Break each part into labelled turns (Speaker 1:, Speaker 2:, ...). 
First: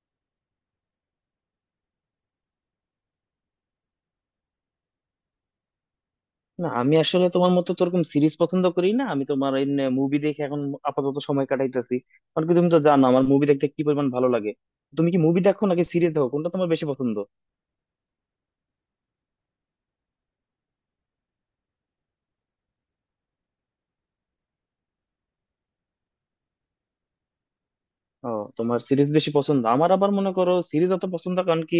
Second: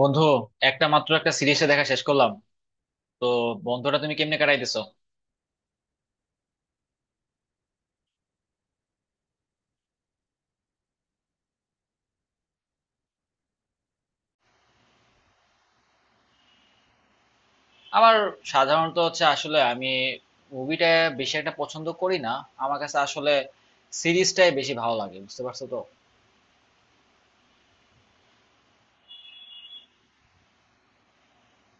Speaker 1: বন্ধু একটা মাত্র একটা সিরিজে দেখা শেষ করলাম, তো বন্ধুটা তুমি কেমনে কাটাইতেছো?
Speaker 2: না, আমি আসলে তোমার মতো তো ওরকম সিরিজ পছন্দ করি না। আমি তোমার এমনি মুভি দেখে এখন আপাতত সময় কাটাইতেছি। কারণ কি, তুমি তো জানো আমার মুভি দেখতে কি পরিমাণ ভালো লাগে। তুমি কি মুভি দেখো নাকি সিরিজ দেখো? কোনটা তোমার বেশি পছন্দ?
Speaker 1: আমার সাধারণত হচ্ছে আসলে আমি মুভিটা বেশি একটা পছন্দ করি না, আমার কাছে আসলে সিরিজটাই বেশি ভালো লাগে, বুঝতে পারছো তো।
Speaker 2: ও, তোমার সিরিজ বেশি পছন্দ। আমার আবার মনে করো সিরিজ অত পছন্দ, কারণ কি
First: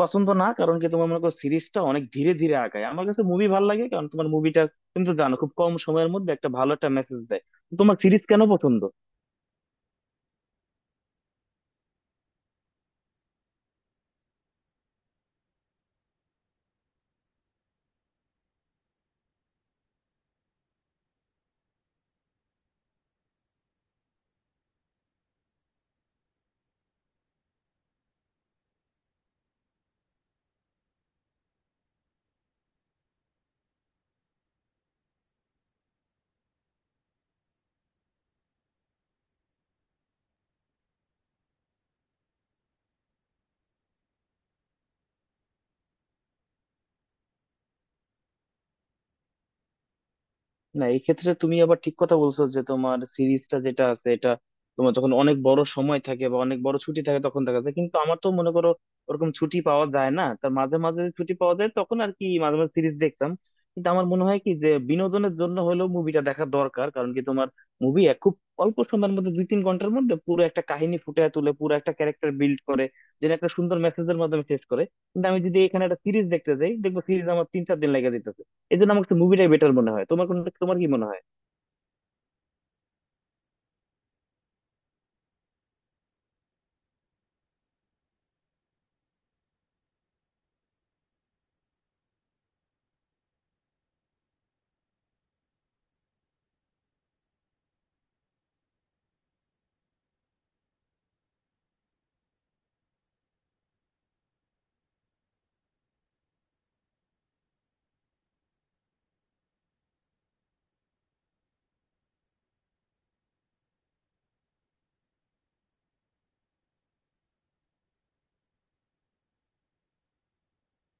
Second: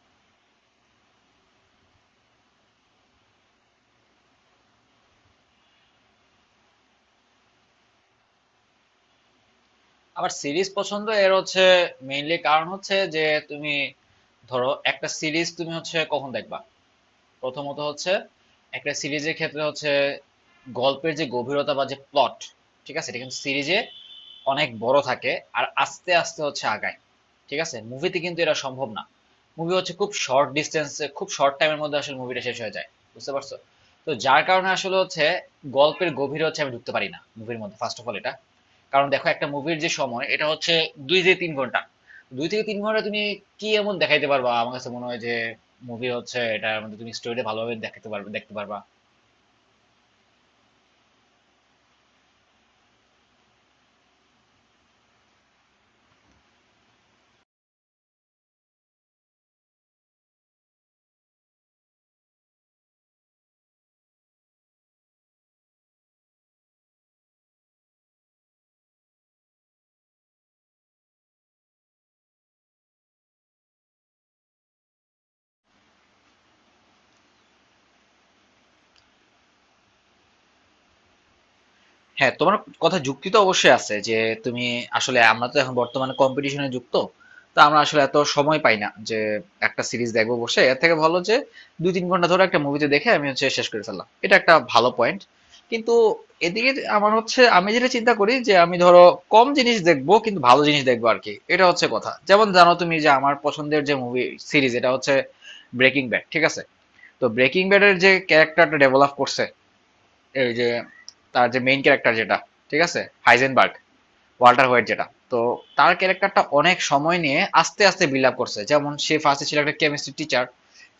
Speaker 2: পছন্দ না, কারণ কি তোমার মনে করো সিরিজটা অনেক ধীরে ধীরে আগায়। আমার কাছে মুভি ভালো লাগে কারণ তোমার মুভিটা, তুমি তো জানো, খুব কম সময়ের মধ্যে একটা ভালো একটা মেসেজ দেয়। তো তোমার সিরিজ কেন পছন্দ?
Speaker 1: আমার সিরিজ পছন্দ এর হচ্ছে মেইনলি কারণ হচ্ছে যে, তুমি ধরো একটা সিরিজ তুমি হচ্ছে কখন দেখবা। প্রথমত হচ্ছে, একটা সিরিজের ক্ষেত্রে হচ্ছে গল্পের যে গভীরতা বা যে প্লট, ঠিক আছে, এটা কিন্তু সিরিজে অনেক বড় থাকে, আর আস্তে আস্তে হচ্ছে আগায়, ঠিক আছে। মুভিতে কিন্তু এটা সম্ভব না, মুভি হচ্ছে খুব শর্ট ডিস্টেন্সে খুব শর্ট টাইমের মধ্যে আসলে মুভিটা শেষ হয়ে যায়, বুঝতে পারছো। তো যার কারণে আসলে হচ্ছে গল্পের গভীরে হচ্ছে আমি ঢুকতে পারি না মুভির মধ্যে, ফার্স্ট অফ অল এটা। কারণ দেখো একটা মুভির যে সময় এটা হচ্ছে 2 থেকে 3 ঘন্টা, 2 থেকে 3 ঘন্টা তুমি কি এমন দেখাইতে পারবা? আমার কাছে মনে হয় যে মুভি হচ্ছে এটার মধ্যে তুমি স্টোরি ভালোভাবে দেখাতে পারবে, দেখতে পারবা।
Speaker 2: না, এই ক্ষেত্রে তুমি আবার ঠিক কথা বলছো যে তোমার সিরিজটা যেটা আছে এটা, তোমার যখন অনেক বড় সময় থাকে বা অনেক বড় ছুটি থাকে তখন দেখা যায়। কিন্তু আমার তো মনে করো ওরকম ছুটি পাওয়া যায় না, তার মাঝে মাঝে ছুটি পাওয়া যায় তখন আর কি মাঝে মাঝে সিরিজ দেখতাম। কিন্তু আমার মনে হয় কি যে বিনোদনের জন্য হলেও মুভিটা দেখা দরকার। কারণ কি তোমার মুভি খুব অল্প সময়ের মধ্যে দুই তিন ঘন্টার মধ্যে পুরো একটা কাহিনী ফুটিয়ে তুলে পুরো একটা ক্যারেক্টার বিল্ড করে, যেটা একটা সুন্দর মেসেজের মাধ্যমে শেষ করে। কিন্তু আমি যদি এখানে একটা সিরিজ দেখতে যাই, দেখবো সিরিজ আমার তিন চার দিন লেগে যেত। এই জন্য আমার কাছে মুভিটাই বেটার মনে হয়। তোমার কোন, তোমার কি মনে হয়?
Speaker 1: হ্যাঁ, তোমার কথা যুক্তি তো অবশ্যই আছে যে তুমি আসলে, আমরা তো এখন বর্তমানে কম্পিটিশনে যুক্ত, তো আমরা আসলে এত সময় পাই না যে একটা সিরিজ দেখবো বসে, এর থেকে ভালো যে দুই তিন ঘন্টা ধরে একটা মুভিতে দেখে আমি হচ্ছে শেষ করে ফেললাম, এটা একটা ভালো পয়েন্ট। কিন্তু এদিকে আমার হচ্ছে আমি যেটা চিন্তা করি যে আমি ধরো কম জিনিস দেখবো কিন্তু ভালো জিনিস দেখবো আর কি, এটা হচ্ছে কথা। যেমন জানো তুমি যে আমার পছন্দের যে মুভি সিরিজ এটা হচ্ছে ব্রেকিং ব্যাড, ঠিক আছে। তো ব্রেকিং ব্যাডের যে ক্যারেক্টারটা ডেভেলপ করছে, এই যে তার যে মেইন ক্যারেক্টার যেটা, ঠিক আছে, হাইজেনবার্গ, ওয়াল্টার হোয়াইট যেটা, তো তার ক্যারেক্টারটা অনেক সময় নিয়ে আস্তে আস্তে বিল্ড আপ করছে, যেমন সে ফার্স্টে ছিল একটা কেমিস্ট্রি টিচার,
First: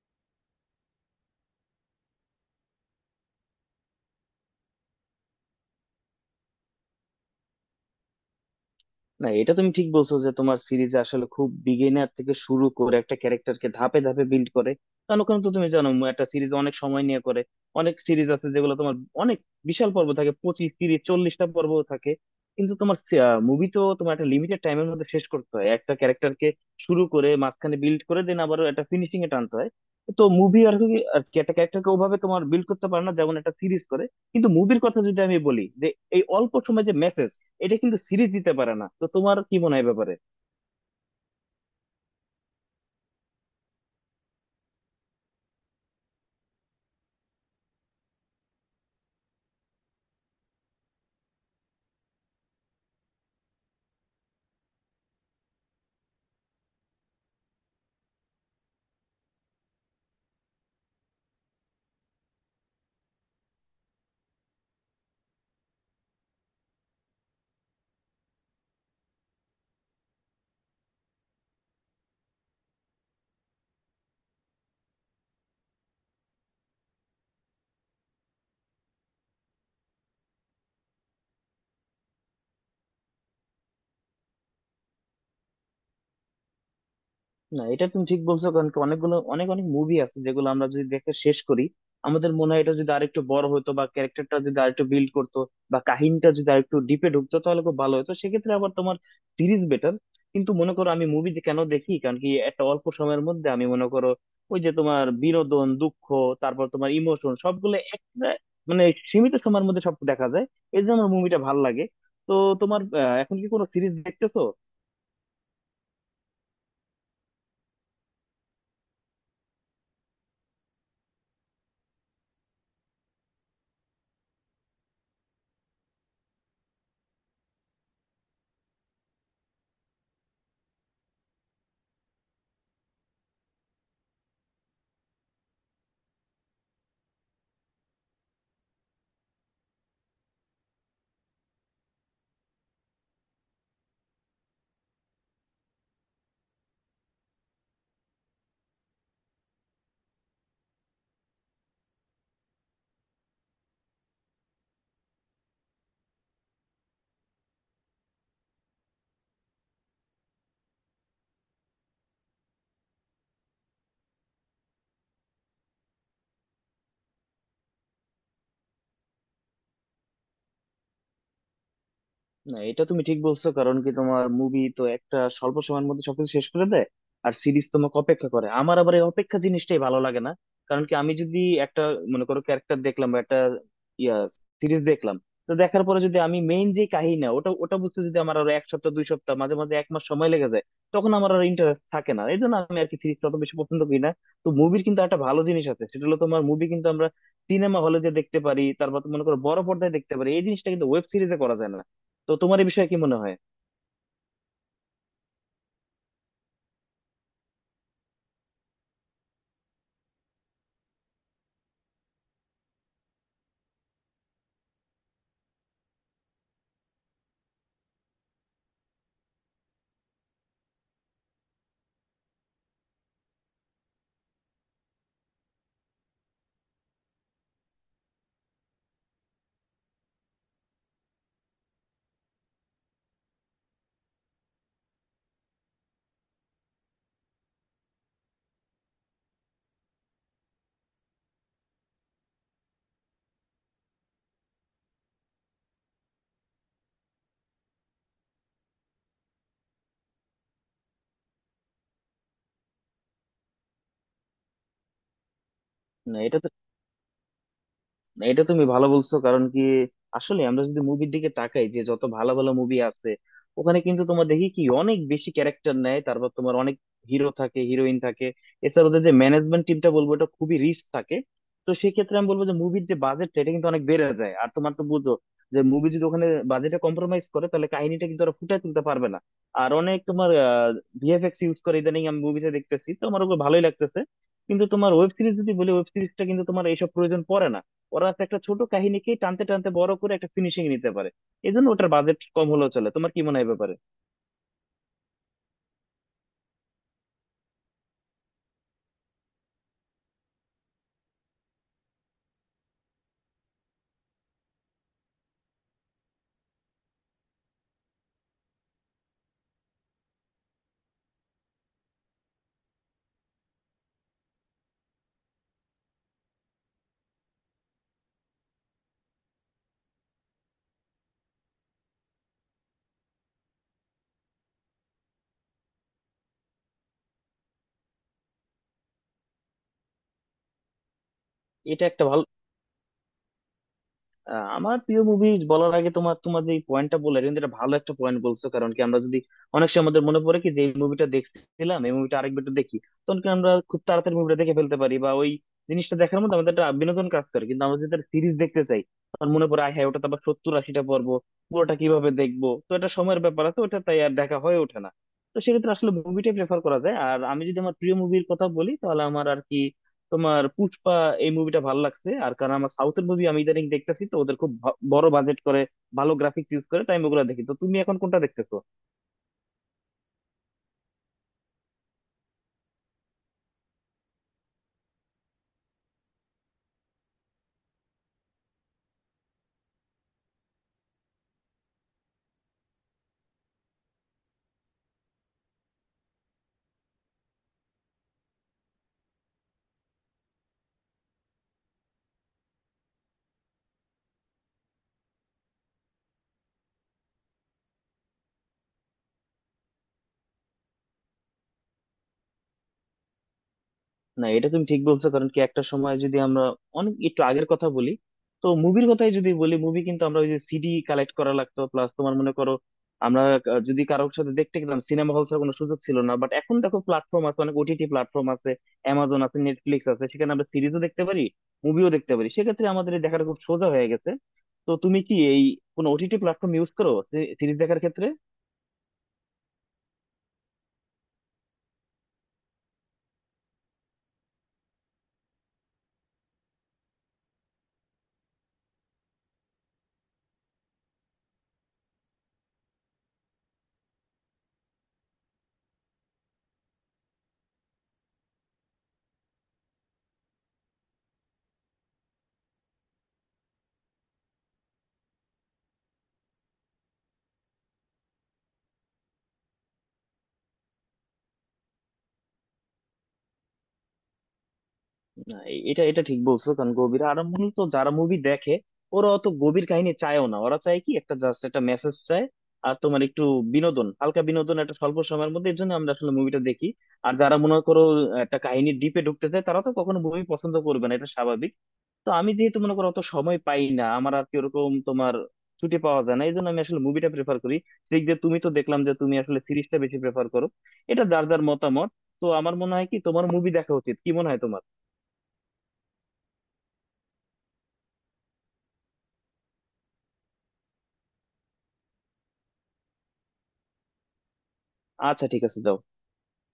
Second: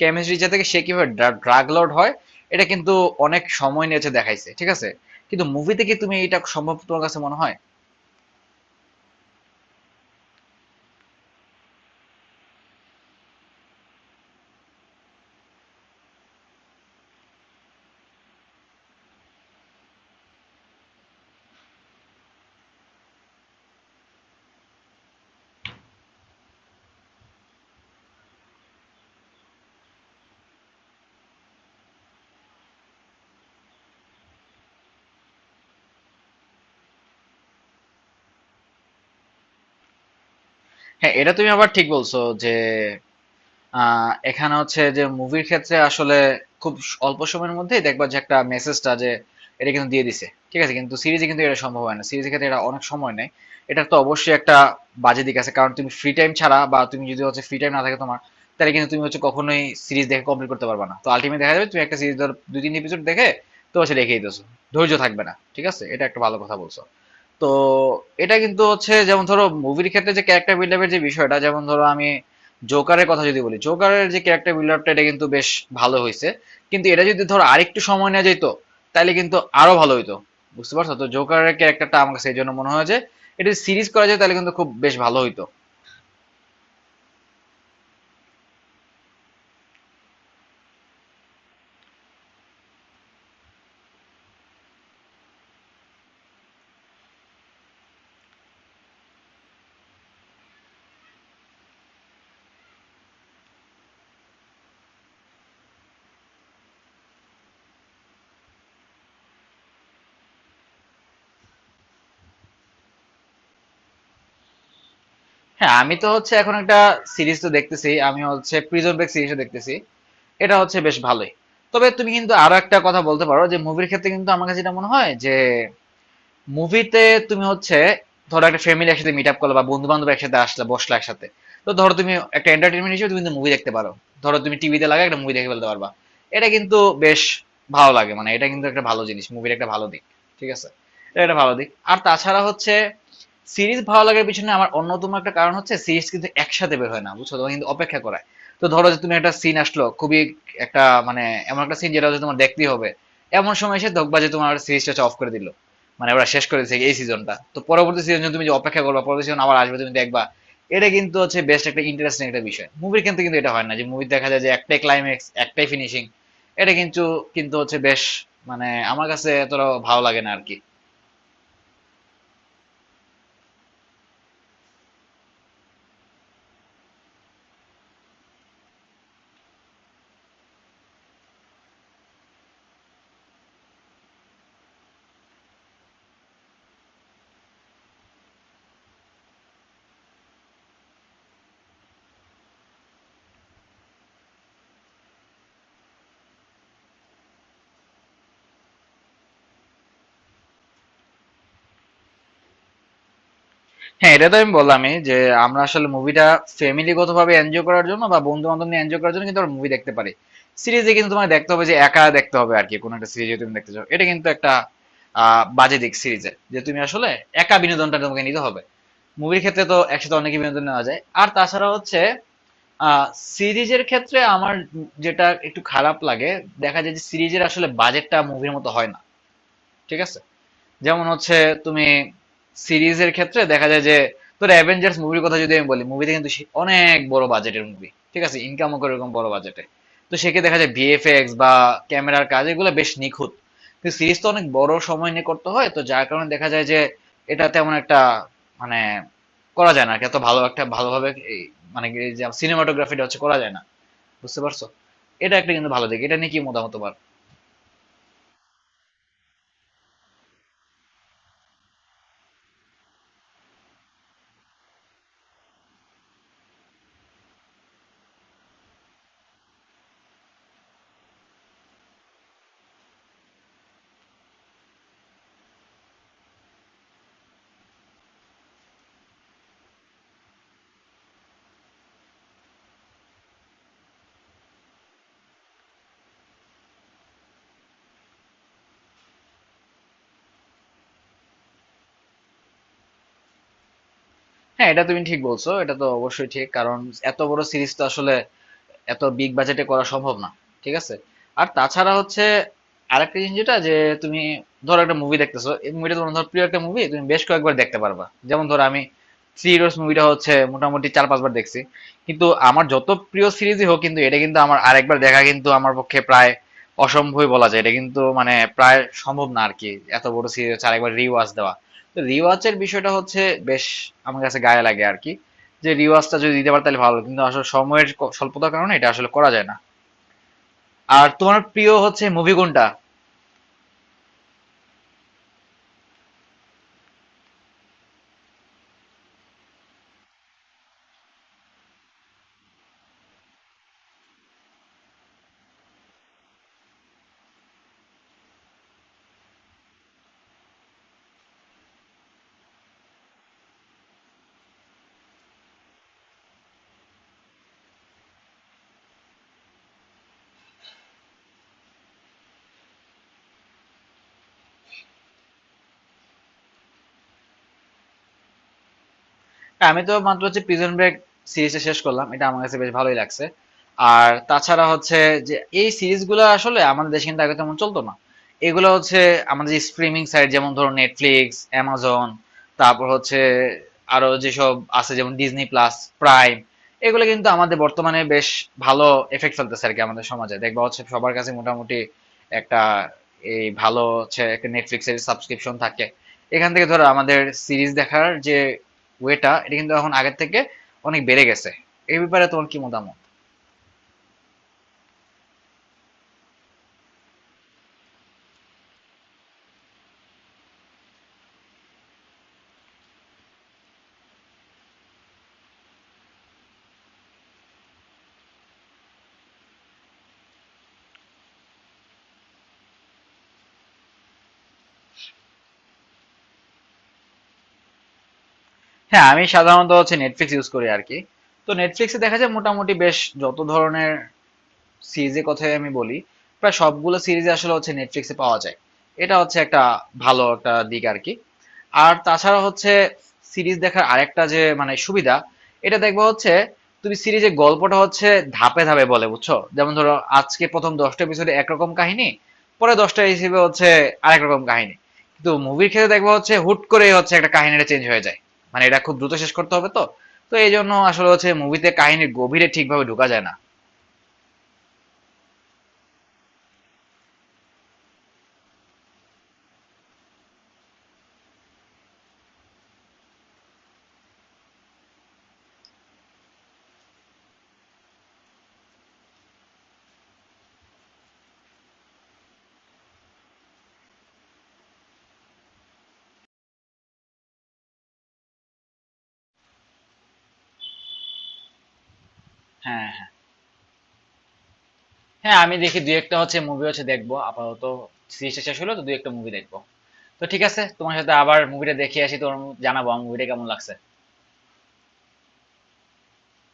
Speaker 1: কেমিস্ট্রি টিচার থেকে সে কিভাবে ড্রাগ লর্ড হয়, এটা কিন্তু অনেক সময় নিয়েছে দেখাইছে, ঠিক আছে। কিন্তু মুভি থেকে তুমি এটা সম্ভব তোমার কাছে মনে হয়?
Speaker 2: না, এটা তুমি ঠিক বলছো যে তোমার সিরিজ আসলে খুব বিগিনার থেকে শুরু করে একটা ক্যারেক্টারকে ধাপে ধাপে বিল্ড করে। কারণ ওখানে তো তুমি জানো একটা সিরিজ অনেক সময় নিয়ে করে। অনেক সিরিজ আছে যেগুলো তোমার অনেক বিশাল পর্ব থাকে, 25 30 40টা পর্ব থাকে। কিন্তু তোমার মুভি তো তোমার একটা লিমিটেড টাইমের মধ্যে শেষ করতে হয়, একটা ক্যারেক্টারকে শুরু করে মাঝখানে বিল্ড করে দেন আবার একটা ফিনিশিং এ টানতে হয়। তো মুভি আর কি আর কি একটা ক্যারেক্টারকে ওভাবে তোমার বিল্ড করতে পারে না যেমন একটা সিরিজ করে। কিন্তু মুভির কথা যদি আমি বলি যে এই অল্প সময় যে মেসেজ, এটা কিন্তু সিরিজ দিতে পারে না। তো তোমার কি মনে হয় এ ব্যাপারে?
Speaker 1: হ্যাঁ, এটা তুমি আবার ঠিক বলছো যে এখানে হচ্ছে যে মুভির ক্ষেত্রে আসলে খুব অল্প সময়ের মধ্যেই দেখবা যে একটা মেসেজটা যে এটা কিন্তু দিয়ে দিছে, ঠিক আছে, কিন্তু সিরিজে কিন্তু এটা সম্ভব হয় না, সিরিজের ক্ষেত্রে এটা অনেক সময় নেয়। এটার তো অবশ্যই একটা বাজে দিক আছে, কারণ তুমি ফ্রি টাইম ছাড়া বা তুমি যদি হচ্ছে ফ্রি টাইম না থাকে তোমার, তাহলে কিন্তু তুমি হচ্ছে কখনোই সিরিজ দেখে কমপ্লিট করতে পারবে না, তো আলটিমেট দেখা যাবে তুমি একটা সিরিজ ধর দুই তিন এপিসোড দেখে তো হচ্ছে রেখেই দিছো, ধৈর্য থাকবে না, ঠিক আছে, এটা একটা ভালো কথা বলছো। তো এটা কিন্তু হচ্ছে, যেমন ধরো মুভির ক্ষেত্রে যে ক্যারেক্টার বিল্ড আপের যে বিষয়টা, যেমন ধরো আমি জোকারের কথা যদি বলি, জোকারের যে ক্যারেক্টার বিল্ড আপটা এটা কিন্তু বেশ ভালো হয়েছে, কিন্তু এটা যদি ধরো আরেকটু সময় নেওয়া যেত তাহলে কিন্তু আরো ভালো হইতো, বুঝতে পারছো তো। জোকারের ক্যারেক্টারটা আমার কাছে এই জন্য মনে হয় যে এটা সিরিজ করা যায় তাহলে কিন্তু খুব বেশ ভালো হইতো।
Speaker 2: না, এটা তুমি ঠিক বলছো কারণ কি অনেকগুলো অনেক অনেক মুভি আছে যেগুলো আমরা যদি দেখে শেষ করি, আমাদের মনে হয় এটা যদি আরেকটু বড় হতো বা ক্যারেক্টারটা যদি আরেকটু বিল্ড করতো বা কাহিনীটা যদি আরেকটু ডিপে ঢুকতো তাহলে খুব ভালো হতো। সেক্ষেত্রে আবার তোমার সিরিজ বেটার। কিন্তু মনে করো আমি মুভি কেন দেখি, কারণ কি একটা অল্প সময়ের মধ্যে আমি মনে করো ওই যে তোমার বিনোদন, দুঃখ, তারপর তোমার ইমোশন সবগুলো একটা, মানে, সীমিত সময়ের মধ্যে সব দেখা যায়। এই জন্য আমার মুভিটা ভালো লাগে। তো তোমার এখন কি কোনো সিরিজ দেখতেছো?
Speaker 1: হ্যাঁ আমি তো হচ্ছে এখন একটা সিরিজ তো দেখতেছি, আমি হচ্ছে প্রিজন ব্রেক সিরিজও দেখতেছি, এটা হচ্ছে বেশ ভালোই। তবে তুমি কিন্তু আরো একটা কথা বলতে পারো যে মুভির ক্ষেত্রে কিন্তু আমার কাছে যেটা মনে হয় যে মুভিতে তুমি হচ্ছে ধরো একটা ফ্যামিলি একসাথে মিট আপ করলো বা বন্ধু বান্ধব একসাথে আসলে বসলো একসাথে, তো ধরো তুমি একটা এন্টারটেনমেন্ট হিসেবে তুমি মুভি দেখতে পারো, ধরো তুমি টিভিতে লাগা একটা মুভি দেখে ফেলতে পারবা, এটা কিন্তু বেশ ভালো লাগে, মানে এটা কিন্তু একটা ভালো জিনিস, মুভির একটা ভালো দিক, ঠিক আছে, এটা একটা ভালো দিক। আর তাছাড়া হচ্ছে সিরিজ ভালো লাগার পিছনে আমার অন্যতম একটা কারণ হচ্ছে সিরিজ কিন্তু একসাথে বের হয় না, বুঝছো, তোমাকে কিন্তু অপেক্ষা করায়। তো ধরো যে তুমি একটা সিন আসলো খুবই একটা মানে এমন একটা সিন যেটা হচ্ছে তোমার দেখতেই হবে, এমন সময় এসে দেখবা যে তোমার সিরিজটা অফ করে দিল, মানে ওরা শেষ করেছে এই সিজনটা, তো পরবর্তী সিজন তুমি যে অপেক্ষা করবা পরবর্তী সিজন আবার আসবে তুমি দেখবা, এটা কিন্তু হচ্ছে বেস্ট একটা ইন্টারেস্টিং একটা বিষয়। মুভির ক্ষেত্রে কিন্তু এটা হয় না, যে মুভি দেখা যায় যে একটাই ক্লাইম্যাক্স একটাই ফিনিশিং, এটা কিন্তু কিন্তু হচ্ছে বেশ, মানে আমার কাছে এতটা ভালো লাগে না আর কি।
Speaker 2: না, এটা তুমি ঠিক বলছো কারণ কি তোমার মুভি তো একটা স্বল্প সময়ের মধ্যে সবকিছু শেষ করে দেয়, আর সিরিজ তোমাকে অপেক্ষা করে। আমার আবার এই অপেক্ষা জিনিসটাই ভালো লাগে না। কারণ কি আমি যদি একটা, মনে করো, ক্যারেক্টার দেখলাম বা একটা ইয়া সিরিজ দেখলাম, তো দেখার পরে যদি আমি মেইন যে কাহিনী ওটা ওটা বুঝতে যদি আমার আরো এক সপ্তাহ দুই সপ্তাহ মাঝে মাঝে এক মাস সময় লেগে যায়, তখন আমার আর ইন্টারেস্ট থাকে না। এই জন্য আমি আর কি সিরিজ অত বেশি পছন্দ করি না। তো মুভির কিন্তু একটা ভালো জিনিস আছে, সেটা হলো তোমার মুভি কিন্তু আমরা সিনেমা হলে যে দেখতে পারি, তারপর তো মনে করো বড় পর্দায় দেখতে পারি। এই জিনিসটা কিন্তু ওয়েব সিরিজে করা যায় না। তো তোমার এই বিষয়ে কি মনে হয়?
Speaker 1: হ্যাঁ এটা তো আমি বললামই যে আমরা আসলে মুভিটা ফ্যামিলিগত ভাবে এনজয় করার জন্য বা বন্ধু বান্ধব নিয়ে এনজয় করার জন্য কিন্তু আমরা মুভি দেখতে পারি, সিরিজে কিন্তু তোমাকে দেখতে হবে যে একা দেখতে হবে আর কি, কোনো একটা সিরিজে তুমি দেখতে চাও এটা কিন্তু একটা বাজে দিক সিরিজের, যে তুমি আসলে একা বিনোদনটা তোমাকে নিতে হবে, মুভির ক্ষেত্রে তো একসাথে অনেকই বিনোদন নেওয়া যায়। আর তাছাড়া হচ্ছে সিরিজের ক্ষেত্রে আমার যেটা একটু খারাপ লাগে, দেখা যায় যে সিরিজের আসলে বাজেটটা মুভির মতো হয় না, ঠিক আছে। যেমন হচ্ছে তুমি সিরিজের ক্ষেত্রে দেখা যায় যে, তোর অ্যাভেঞ্জার্স মুভির কথা যদি আমি বলি, মুভিতে কিন্তু অনেক বড় বাজেটের মুভি, ঠিক আছে, ইনকামও করে এরকম বড় বাজেটে, তো সেক্ষেত্রে দেখা যায় ভিএফএক্স বা ক্যামেরার কাজ এগুলো বেশ নিখুঁত। কিন্তু সিরিজ তো অনেক বড় সময় নিয়ে করতে হয়, তো যার কারণে দেখা যায় যে এটা তেমন একটা মানে করা যায় না আর কি, এত ভালো একটা ভালোভাবে এই মানে এই যে সিনেমাটোগ্রাফিটা হচ্ছে করা যায় না, বুঝতে পারছো। এটা একটা কিন্তু ভালো দিক, এটা
Speaker 2: না
Speaker 1: নিয়ে কি
Speaker 2: এটা তো
Speaker 1: মতামত তোমার?
Speaker 2: না, এটা তুমি ভালো বলছো কারণ কি আসলে আমরা যদি মুভির দিকে তাকাই যে যত ভালো ভালো মুভি আছে, ওখানে কিন্তু তোমার দেখি কি অনেক বেশি ক্যারেক্টার নেয়, তারপর তোমার অনেক হিরো থাকে হিরোইন থাকে। এছাড়া ওদের যে ম্যানেজমেন্ট টিমটা বলবো এটা খুবই রিস্ক থাকে। তো সেই ক্ষেত্রে আমি বলবো যে মুভির যে বাজেট এটা কিন্তু অনেক বেড়ে যায়। আর তোমার তো বুঝো যে মুভি যদি ওখানে বাজেটে কম্প্রোমাইজ করে, তাহলে কাহিনীটা কিন্তু ওরা ফুটিয়ে তুলতে পারবে না। আর অনেক তোমার ভিএফএক্স ইউজ করে ইদানিং আমি মুভিতে দেখতেছি, তো আমার ওগুলো ভালোই লাগতেছে। কিন্তু তোমার ওয়েব সিরিজ যদি বলি, ওয়েব সিরিজটা কিন্তু তোমার এইসব প্রয়োজন পড়ে না। ওরা তো একটা ছোট কাহিনীকেই টানতে টানতে বড় করে একটা ফিনিশিং নিতে পারে। এই জন্য ওটার বাজেট কম হলেও চলে। তোমার কি মনে হয় এ ব্যাপারে?
Speaker 1: হ্যাঁ এটা তুমি ঠিক বলছো, এটা তো অবশ্যই ঠিক, কারণ এত বড় সিরিজ তো আসলে এত বিগ বাজেটে করা সম্ভব না, ঠিক আছে। আর তাছাড়া হচ্ছে আরেকটা জিনিস যেটা যে তুমি ধরো একটা মুভি দেখতেছো এই মুভিটা তোমার ধর প্রিয় একটা মুভি তুমি বেশ কয়েকবার দেখতে পারবা, যেমন ধরো আমি থ্রি ইডিয়টস মুভিটা হচ্ছে মোটামুটি চার পাঁচবার দেখছি। কিন্তু আমার যত প্রিয় সিরিজই হোক কিন্তু এটা কিন্তু আমার আরেকবার দেখা কিন্তু আমার পক্ষে প্রায় অসম্ভবই বলা যায়, এটা কিন্তু মানে প্রায় সম্ভব না আর কি, এত বড় সিরিজ হচ্ছে আরেকবার রিওয়াজ দেওয়া। তো রিওয়াচের বিষয়টা হচ্ছে বেশ আমার কাছে গায়ে লাগে আর কি, যে রিওয়াজটা যদি দিতে পারে তাহলে ভালো হতো। কিন্তু আসলে সময়ের স্বল্পতার কারণে এটা আসলে করা যায় না। আর তোমার প্রিয়
Speaker 2: এটা একটা
Speaker 1: হচ্ছে
Speaker 2: ভালো।
Speaker 1: মুভি কোনটা?
Speaker 2: আমার প্রিয় মুভি বলার আগে, তোমার তোমার যে পয়েন্টটা বললে কিন্তু এটা ভালো একটা পয়েন্ট বলছো। কারণ কি আমরা যদি অনেক সময় আমাদের মনে পড়ে কি যে এই মুভিটা দেখছিলাম, এই মুভিটা আরেকবার একটু দেখি, তখন কি আমরা খুব তাড়াতাড়ি মুভিটা দেখে ফেলতে পারি বা ওই জিনিসটা দেখার মধ্যে আমাদের একটা বিনোদন কাজ করে। কিন্তু আমরা যদি সিরিজ দেখতে চাই, তখন মনে পড়ে আয় হ্যাঁ, ওটা তো আবার 70 80টা পর্ব, পুরোটা কিভাবে দেখবো? তো এটা সময়ের ব্যাপার আছে ওটা, তাই আর দেখা হয়ে ওঠে না। তো সেক্ষেত্রে আসলে মুভিটাই প্রেফার করা যায়। আর আমি যদি আমার প্রিয় মুভির কথা বলি তাহলে আমার আর কি তোমার পুষ্পা, এই মুভিটা ভালো লাগছে। আর কারণ আমার সাউথের মুভি আমি ইদানিং দেখতেছি, তো ওদের খুব বড় বাজেট করে ভালো গ্রাফিক্স ইউজ করে তাই আমি ওগুলো দেখি। তো তুমি এখন কোনটা দেখতেছো?
Speaker 1: হ্যাঁ, আমি তো মাত্র হচ্ছে প্রিজন ব্রেক সিরিজটা শেষ করলাম, এটা আমার কাছে বেশ ভালোই লাগছে। আর তাছাড়া হচ্ছে যে এই সিরিজগুলো আসলে আমাদের দেশে কিন্তু আগে তেমন চলতো না, এগুলো হচ্ছে আমাদের স্ট্রিমিং সাইট যেমন ধরো নেটফ্লিক্স, অ্যামাজন, তারপর হচ্ছে আরো যেসব আছে যেমন ডিজনি প্লাস, প্রাইম, এগুলো কিন্তু আমাদের বর্তমানে বেশ ভালো এফেক্ট ফেলতেছে আর কি। আমাদের সমাজে দেখবা হচ্ছে সবার কাছে মোটামুটি একটা এই ভালো হচ্ছে একটা নেটফ্লিক্স এর সাবস্ক্রিপশন থাকে, এখান থেকে ধরো আমাদের সিরিজ দেখার যে ওয়েটা এটা কিন্তু এখন আগের থেকে অনেক বেড়ে গেছে। এই ব্যাপারে তোমার কি মতামত?
Speaker 2: না, এটা তুমি ঠিক বলছো কারণ কি একটা সময় যদি আমরা অনেক একটু আগের কথা বলি, তো মুভির কথাই যদি বলি মুভি কিন্তু আমরা ওই যে সিডি কালেক্ট করা লাগতো, প্লাস তোমার মনে করো আমরা যদি কারোর সাথে দেখতে গেলাম সিনেমা হল ছাড়া কোনো সুযোগ ছিল না। বাট এখন দেখো প্ল্যাটফর্ম আছে, অনেক ওটিটি প্ল্যাটফর্ম আছে, অ্যামাজন আছে, নেটফ্লিক্স আছে, সেখানে আমরা সিরিজও দেখতে পারি, মুভিও দেখতে পারি। সেক্ষেত্রে আমাদের এই দেখাটা খুব সোজা হয়ে গেছে। তো তুমি কি এই কোনো ওটিটি প্ল্যাটফর্ম ইউজ করো সিরিজ দেখার ক্ষেত্রে?
Speaker 1: হ্যাঁ আমি সাধারণত হচ্ছে নেটফ্লিক্স ইউজ করি আর কি, তো নেটফ্লিক্সে দেখা যায় মোটামুটি বেশ যত ধরনের সিরিজের কথাই আমি বলি প্রায় সবগুলো সিরিজ আসলে হচ্ছে নেটফ্লিক্সে পাওয়া যায়, এটা হচ্ছে একটা ভালো একটা দিক আর কি। আর তাছাড়া হচ্ছে সিরিজ দেখার আরেকটা যে মানে সুবিধা এটা দেখবো হচ্ছে, তুমি সিরিজের গল্পটা হচ্ছে ধাপে ধাপে বলে, বুঝছো, যেমন ধরো আজকে প্রথম 10টা এপিসোডে একরকম কাহিনী, পরে 10টা হিসেবে হচ্ছে আরেক রকম কাহিনী। কিন্তু মুভির ক্ষেত্রে দেখবো হচ্ছে হুট করে হচ্ছে একটা কাহিনীটা চেঞ্জ হয়ে যায়, মানে এটা খুব দ্রুত শেষ করতে হবে তো, তো এই জন্য আসলে হচ্ছে মুভিতে কাহিনীর গভীরে ঠিকভাবে ঢোকা যায় না।
Speaker 2: না, এ- এটা এটা ঠিক বলছো কারণ গভীর, আর মূলত যারা মুভি দেখে ওরা অত গভীর কাহিনী চায়ও না, ওরা চায় কি একটা জাস্ট একটা মেসেজ চায়, আর তোমার একটু বিনোদন, হালকা বিনোদন একটা স্বল্প সময়ের মধ্যে। এর জন্য আমরা আসলে মুভিটা দেখি। আর যারা মনে করো একটা কাহিনী ডিপে ঢুকতে চায় তারা তো কখনো মুভি পছন্দ করবে না, এটা স্বাভাবিক। তো আমি যেহেতু মনে করো অত সময় পাই না, আমার আর কি ওরকম তোমার ছুটি পাওয়া যায় না, এই জন্য আমি আসলে মুভিটা প্রেফার করি। ঠিক যে তুমি তো দেখলাম যে তুমি আসলে সিরিজটা বেশি প্রেফার করো, এটা যার যার মতামত। তো আমার মনে হয়
Speaker 1: হ্যাঁ,
Speaker 2: কি তোমার মুভি দেখা উচিত। কি মনে হয় তোমার?
Speaker 1: হ্যাঁ আমি দেখি দুই একটা হচ্ছে মুভি হচ্ছে দেখবো, আপাতত সিরিজটা শেষ হলো তো দুই একটা মুভি দেখবো। তো ঠিক আছে, তোমার সাথে আবার মুভিটা দেখে আসি, তোমার জানাবো আমার মুভিটা কেমন লাগছে।
Speaker 2: আচ্ছা, ঠিক আছে, যাও।